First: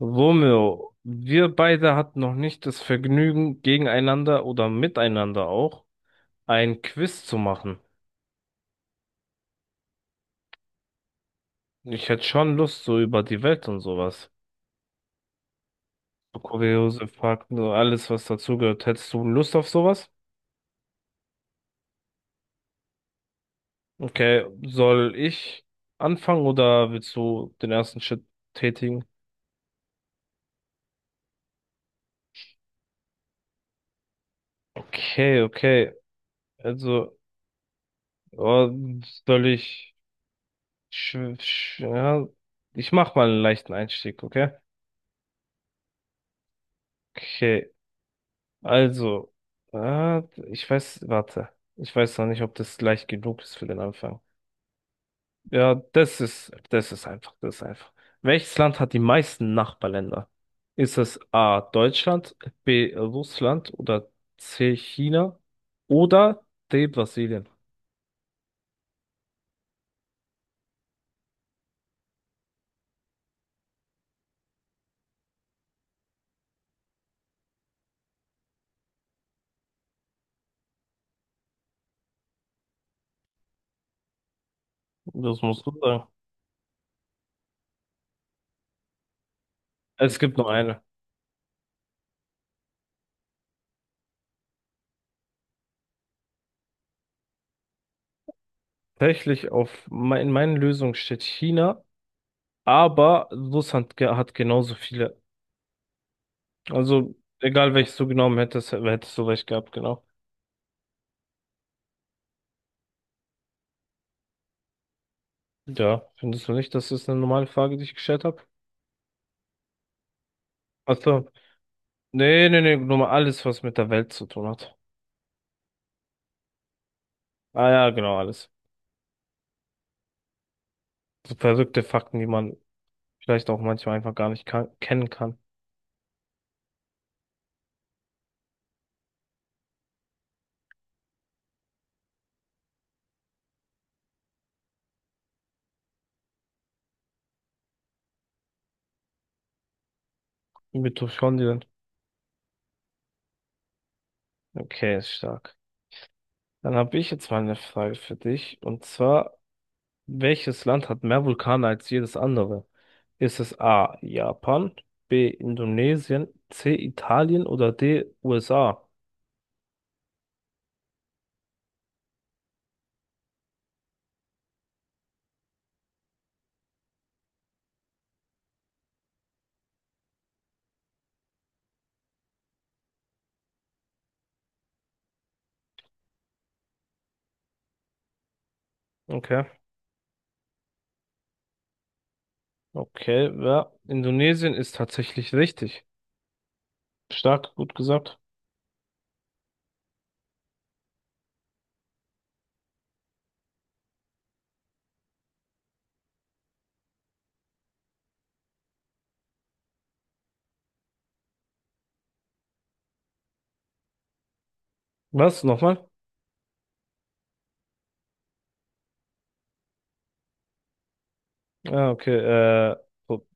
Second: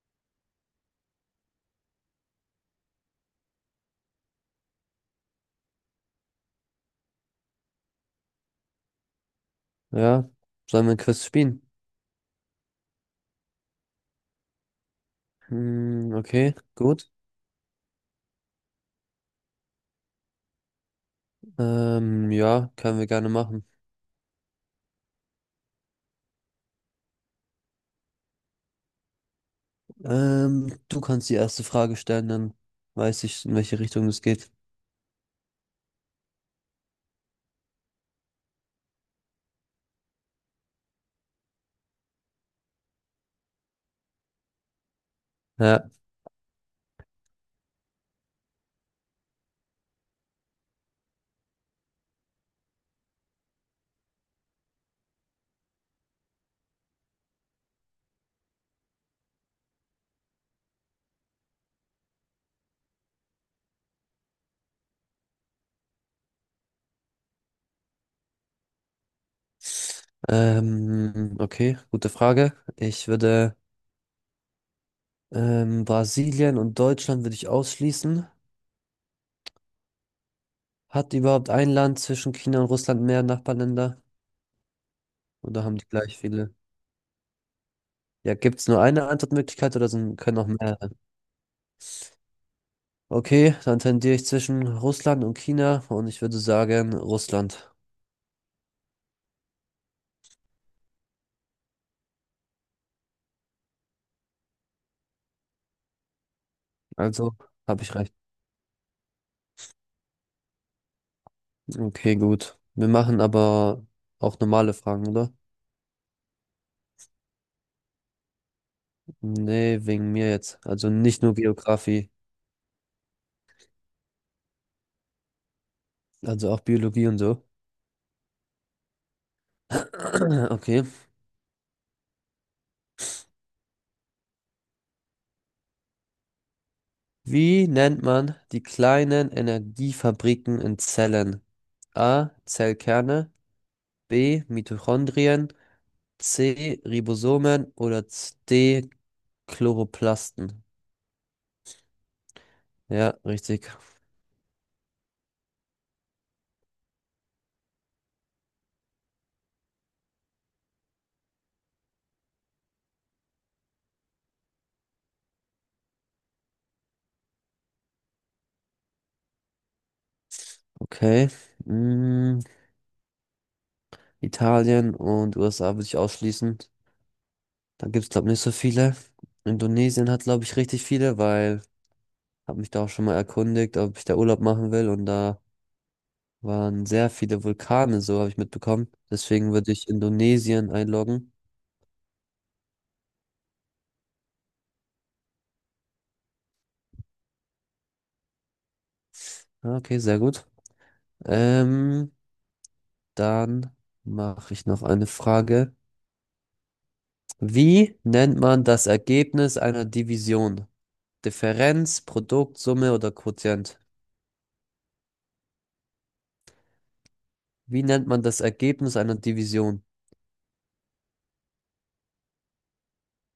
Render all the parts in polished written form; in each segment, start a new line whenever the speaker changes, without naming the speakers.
Romeo, wir beide hatten noch nicht das Vergnügen, gegeneinander oder miteinander auch ein Quiz zu machen.
Ja, sollen wir ein Quiz spielen?
Ich hätte schon Lust, so über die Welt und sowas.
Hm,
So
okay,
kuriose
gut.
Fakten, so alles, was dazugehört. Hättest du Lust auf sowas?
Ja, können wir gerne machen.
Okay, soll ich anfangen oder willst du den ersten Schritt tätigen?
Du kannst die erste Frage stellen, dann weiß ich, in welche Richtung es geht.
Okay, okay. Also, oh, soll ich... sch- sch- ja, ich mach mal einen leichten Einstieg, okay?
Ja,
Okay. Also, äh, ich weiß, warte. Ich weiß noch nicht, ob das leicht genug ist für den Anfang. Ja, das ist einfach, das ist einfach. Welches Land hat die meisten Nachbarländer? Ist es A. Deutschland, B. Russland oder C. China oder D. Brasilien?
okay, gute Frage. Ich würde Brasilien und Deutschland würde ich ausschließen. Hat überhaupt ein Land zwischen China und Russland mehr Nachbarländer?
Das
Oder
musst du
haben die
sagen.
gleich viele? Ja, gibt es nur eine Antwortmöglichkeit oder
Es gibt
können auch
nur
mehr?
eine.
Okay, dann tendiere ich zwischen Russland und China und ich würde sagen Russland.
Tatsächlich in meinen Lösungen steht China, aber Russland hat genauso viele. Also
Also
egal
habe ich
welches du
recht.
genommen hättest, hättest du recht gehabt, genau.
Okay, gut. Wir machen aber auch normale Fragen, oder?
Ja, findest du nicht, dass das eine normale Frage, die ich gestellt habe?
Nee, wegen mir jetzt. Also nicht
Achso.
nur Geografie,
Nee, nee, nee, nur mal alles, was mit der Welt zu tun hat.
also auch Biologie und so.
Ah ja, genau, alles.
Okay.
So verrückte Fakten, die man vielleicht auch manchmal einfach gar nicht kan kennen kann.
Wie nennt man die kleinen Energiefabriken in Zellen? A. Zellkerne, B. Mitochondrien, C. Ribosomen oder D. Chloroplasten.
Mitochondrien.
Ja, richtig.
Okay, ist stark. Dann habe ich jetzt mal eine Frage für dich. Und zwar, welches Land hat mehr Vulkane als jedes andere? Ist es A, Japan, B, Indonesien, C, Italien oder D, USA?
Okay. Mm, Italien und USA würde ich ausschließen. Da gibt es, glaube ich, nicht so viele. Indonesien hat, glaube ich, richtig viele, weil habe mich da auch schon mal erkundigt, ob ich da Urlaub machen will. Und da waren sehr viele Vulkane, so habe ich mitbekommen.
Okay.
Deswegen würde ich Indonesien einloggen.
Okay, ja. Indonesien ist tatsächlich richtig. Stark, gut gesagt.
Ah, okay, sehr gut. Ähm, Dann mache ich noch eine Frage. Wie nennt man das Ergebnis einer Division? Differenz, Produkt, Summe oder Quotient?
Was? Nochmal?
Wie nennt man das Ergebnis einer Division?
Ah, okay, äh, oh,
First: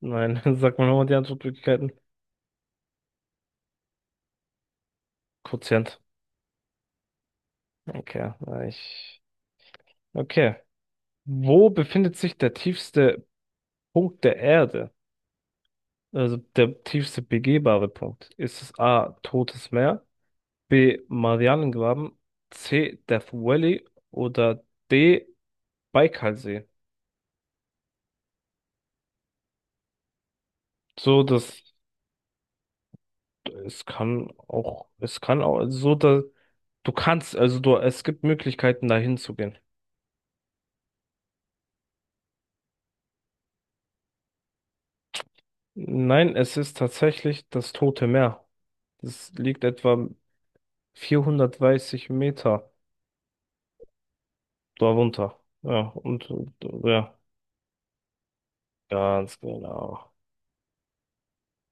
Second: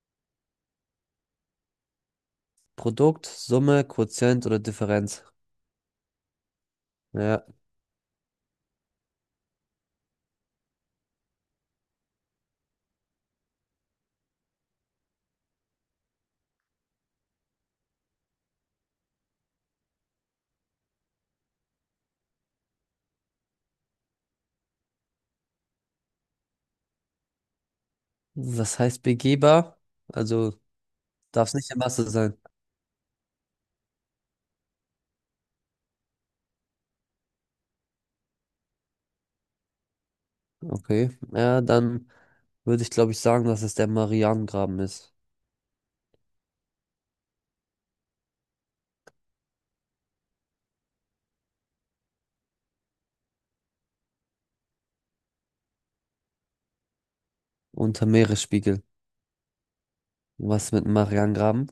nein, sag mal nochmal die Antwortmöglichkeiten.
Produkt, Summe, Quotient oder Differenz?
Quotient.
Ja,
Okay, na, ich. Okay. Wo befindet sich der tiefste Punkt der Erde? Also der tiefste begehbare Punkt. Ist es A, Totes Meer, B, Marianengraben, C, Death Valley oder D, Baikalsee?
was heißt begehbar? Also
So,
darf es
das
nicht der Masse sein.
Es kann auch also so, da, du kannst, also du, es gibt Möglichkeiten, dahin zu gehen.
Okay, ja, dann würde ich, glaube ich, sagen, dass es der Marianengraben ist.
Nein, es ist tatsächlich das Tote Meer. Das liegt etwa 430 Meter darunter. Ja, und ja,
Unter Meeresspiegel.
ganz genau.
Was mit dem Marianengraben?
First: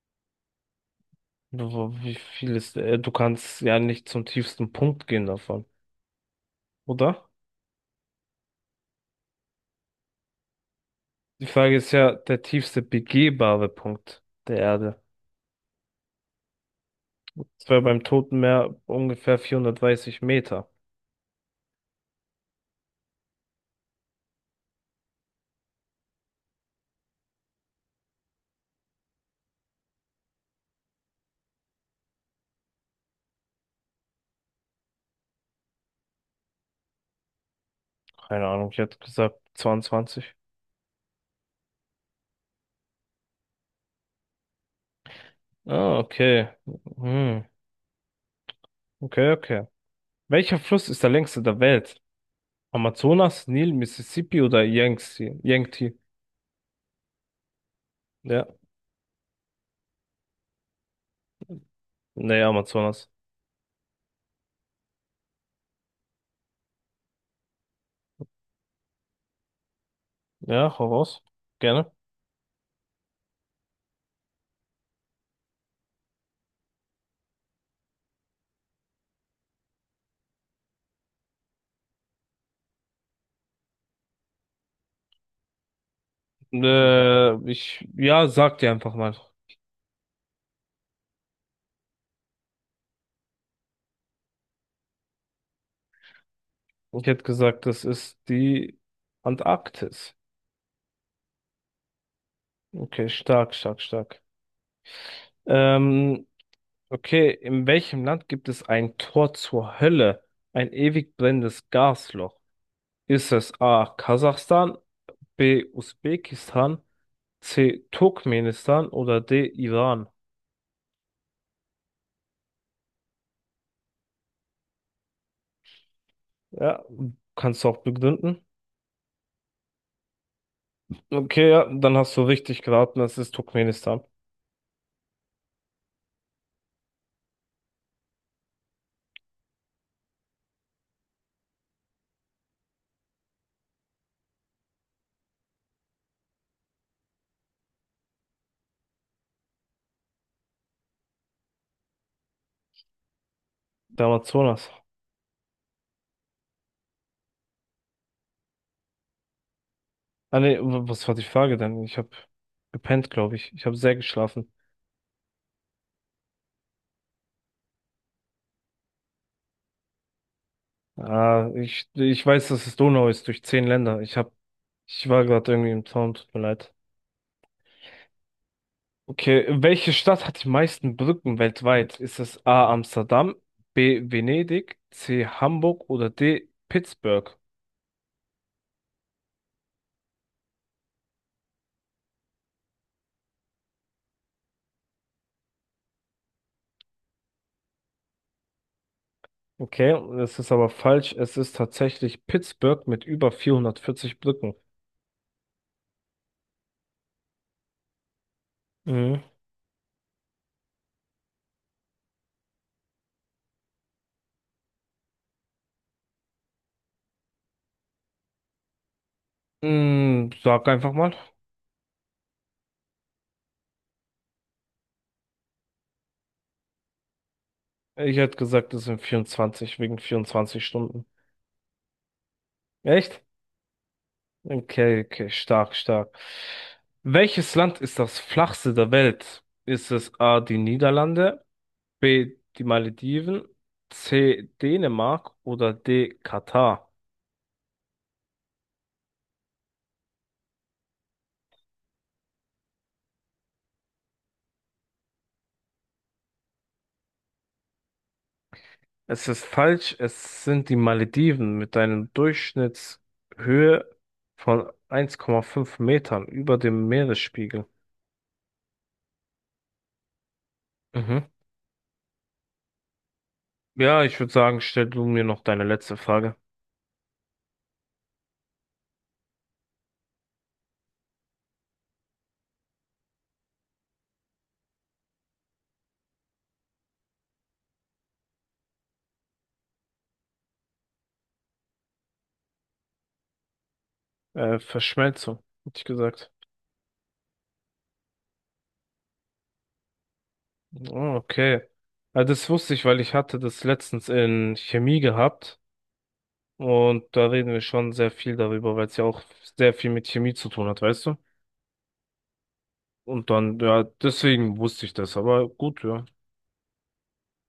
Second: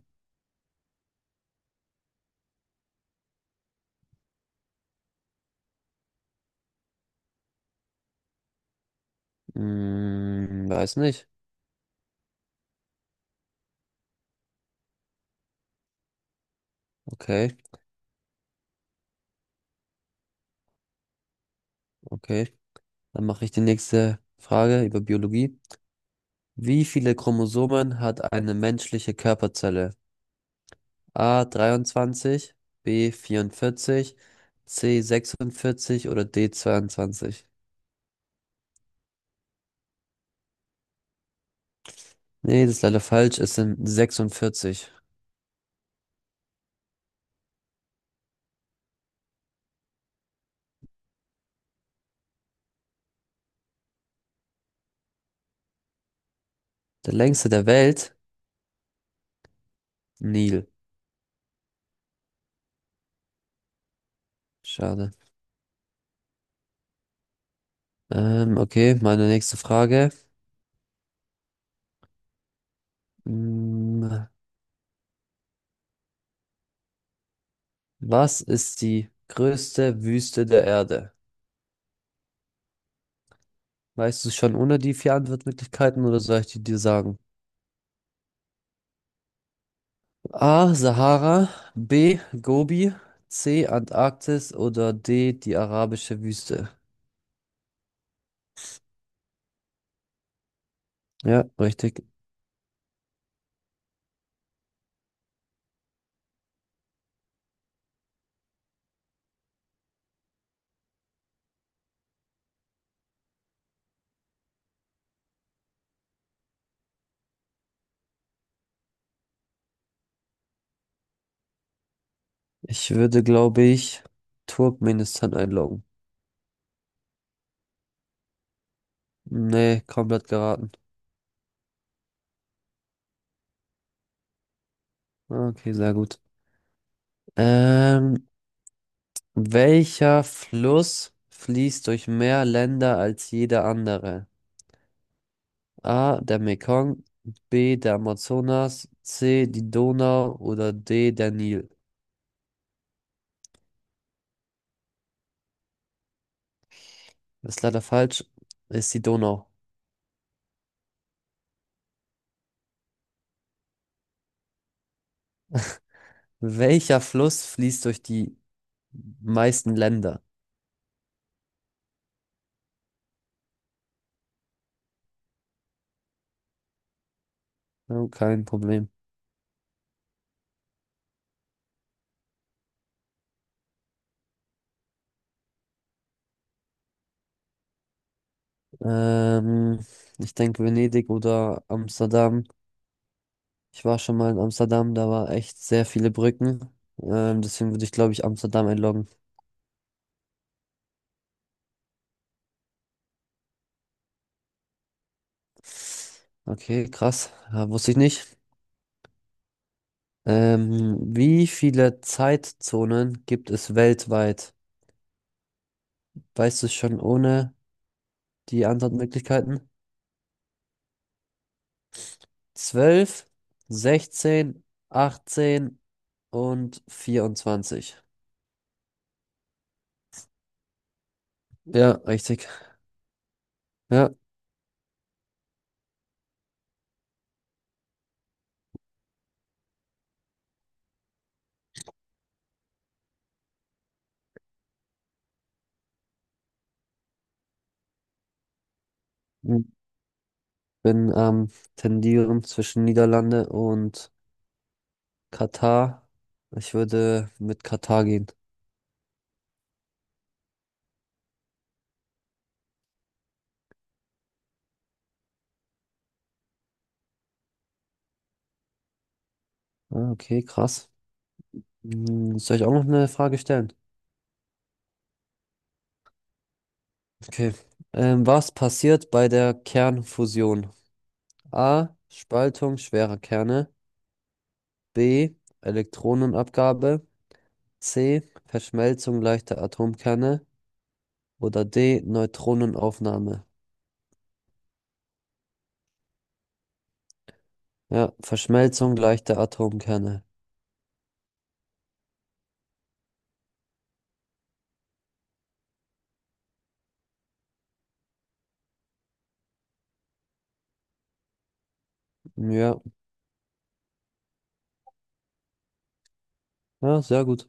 Wie viel ist, du kannst ja nicht zum tiefsten Punkt gehen davon, oder?
Weiß nicht.
Die Frage ist ja, der tiefste begehbare Punkt der Erde.
Okay,
Das wäre beim Toten Meer ungefähr 430 Meter.
okay. Dann mache ich die nächste Frage über Biologie. Wie viele Chromosomen hat eine menschliche Körperzelle? A 23, B 44, C 46 oder D 22?
Keine Ahnung, ich hätte gesagt 22.
Nee, das ist leider falsch. Es sind 46.
Ah, okay. Hm. Okay, okay. Welcher Fluss ist der längste der Welt? Amazonas, Nil, Mississippi oder Yangtze? Yangtze?
Der längste der Welt?
Ja.
Nil.
Nee, Amazonas.
Schade. Okay, meine nächste Frage.
Ja, hau raus. Gerne.
Hm, Was ist die größte Wüste der Erde? Weißt du es schon ohne die vier Antwortmöglichkeiten oder soll ich die dir sagen?
Ja, sag dir einfach mal.
A. Sahara, B. Gobi, C. Antarktis oder D. die arabische Wüste?
Ich hätte gesagt, das ist die Antarktis.
Ja, richtig.
Okay, stark, stark, stark. Ähm, okay, in welchem Land gibt es ein Tor zur Hölle? Ein ewig brennendes Gasloch? Ist es A. Kasachstan, B. Usbekistan, C. Turkmenistan oder D. Iran?
Ich würde, glaube ich, Turkmenistan einloggen.
Ja, kannst du auch begründen.
Nee, komplett geraten.
Okay, ja, dann hast du richtig geraten, es ist Turkmenistan.
Okay, sehr gut. Ähm, welcher Fluss fließt durch mehr Länder als jeder andere? A, der Mekong, B, der Amazonas, C, die Donau oder D, der Nil.
Der Amazonas.
Ist leider falsch, ist die Donau.
Ah nee, was war die Frage denn? Ich habe gepennt, glaube ich. Ich habe sehr geschlafen.
Welcher Fluss fließt durch die meisten Länder?
Ah, ich weiß, dass es Donau ist durch 10 Länder. Ich war gerade irgendwie im Traum, tut mir leid.
Oh, kein Problem.
Okay, welche Stadt hat die meisten Brücken weltweit? Ist es A. Amsterdam, B. Venedig, C. Hamburg oder D. Pittsburgh?
Ähm, ich denke Venedig oder Amsterdam. Ich war schon mal in Amsterdam, da war echt sehr viele Brücken. Deswegen würde ich, glaube ich, Amsterdam einloggen.
Okay, das ist aber falsch. Es ist tatsächlich Pittsburgh mit über 440 Brücken.
Okay, krass. Ja, wusste ich nicht.
Mhm.
Wie viele Zeitzonen gibt es weltweit? Weißt du es schon ohne die Antwortmöglichkeiten?
Mm, sag einfach mal.
12, 16, 18 und 24.
Ich hätte gesagt, es sind 24 wegen 24 Stunden.
Ja, richtig.
Echt?
Ja.
Okay, okay, stark, stark. Welches Land ist das flachste der Welt? Ist es A. die Niederlande? B. Die Malediven. C. Dänemark oder D. Katar.
Bin am Tendieren zwischen Niederlande und Katar. Ich würde mit Katar gehen.
Es ist falsch, es sind die Malediven mit einer Durchschnittshöhe von 1,5 Metern über dem Meeresspiegel.
Ah, okay, krass.
Mhm.
Soll ich auch noch eine Frage stellen?
Ja, ich würde sagen, stell du mir noch deine letzte Frage.
Okay. Was passiert bei der Kernfusion? A. Spaltung schwerer Kerne. B. Elektronenabgabe. C. Verschmelzung leichter Atomkerne. Oder D. Neutronenaufnahme.
Verschmelzung, hätte ich gesagt.
Ja, Verschmelzung leichter Atomkerne.
Oh, okay. Das wusste ich, weil ich hatte das letztens in Chemie gehabt. Und da reden wir schon sehr viel darüber, weil es ja auch sehr viel mit Chemie zu tun hat, weißt du?
Ja,
Und dann, ja, deswegen wusste ich das, aber gut, ja.
ja, sehr gut.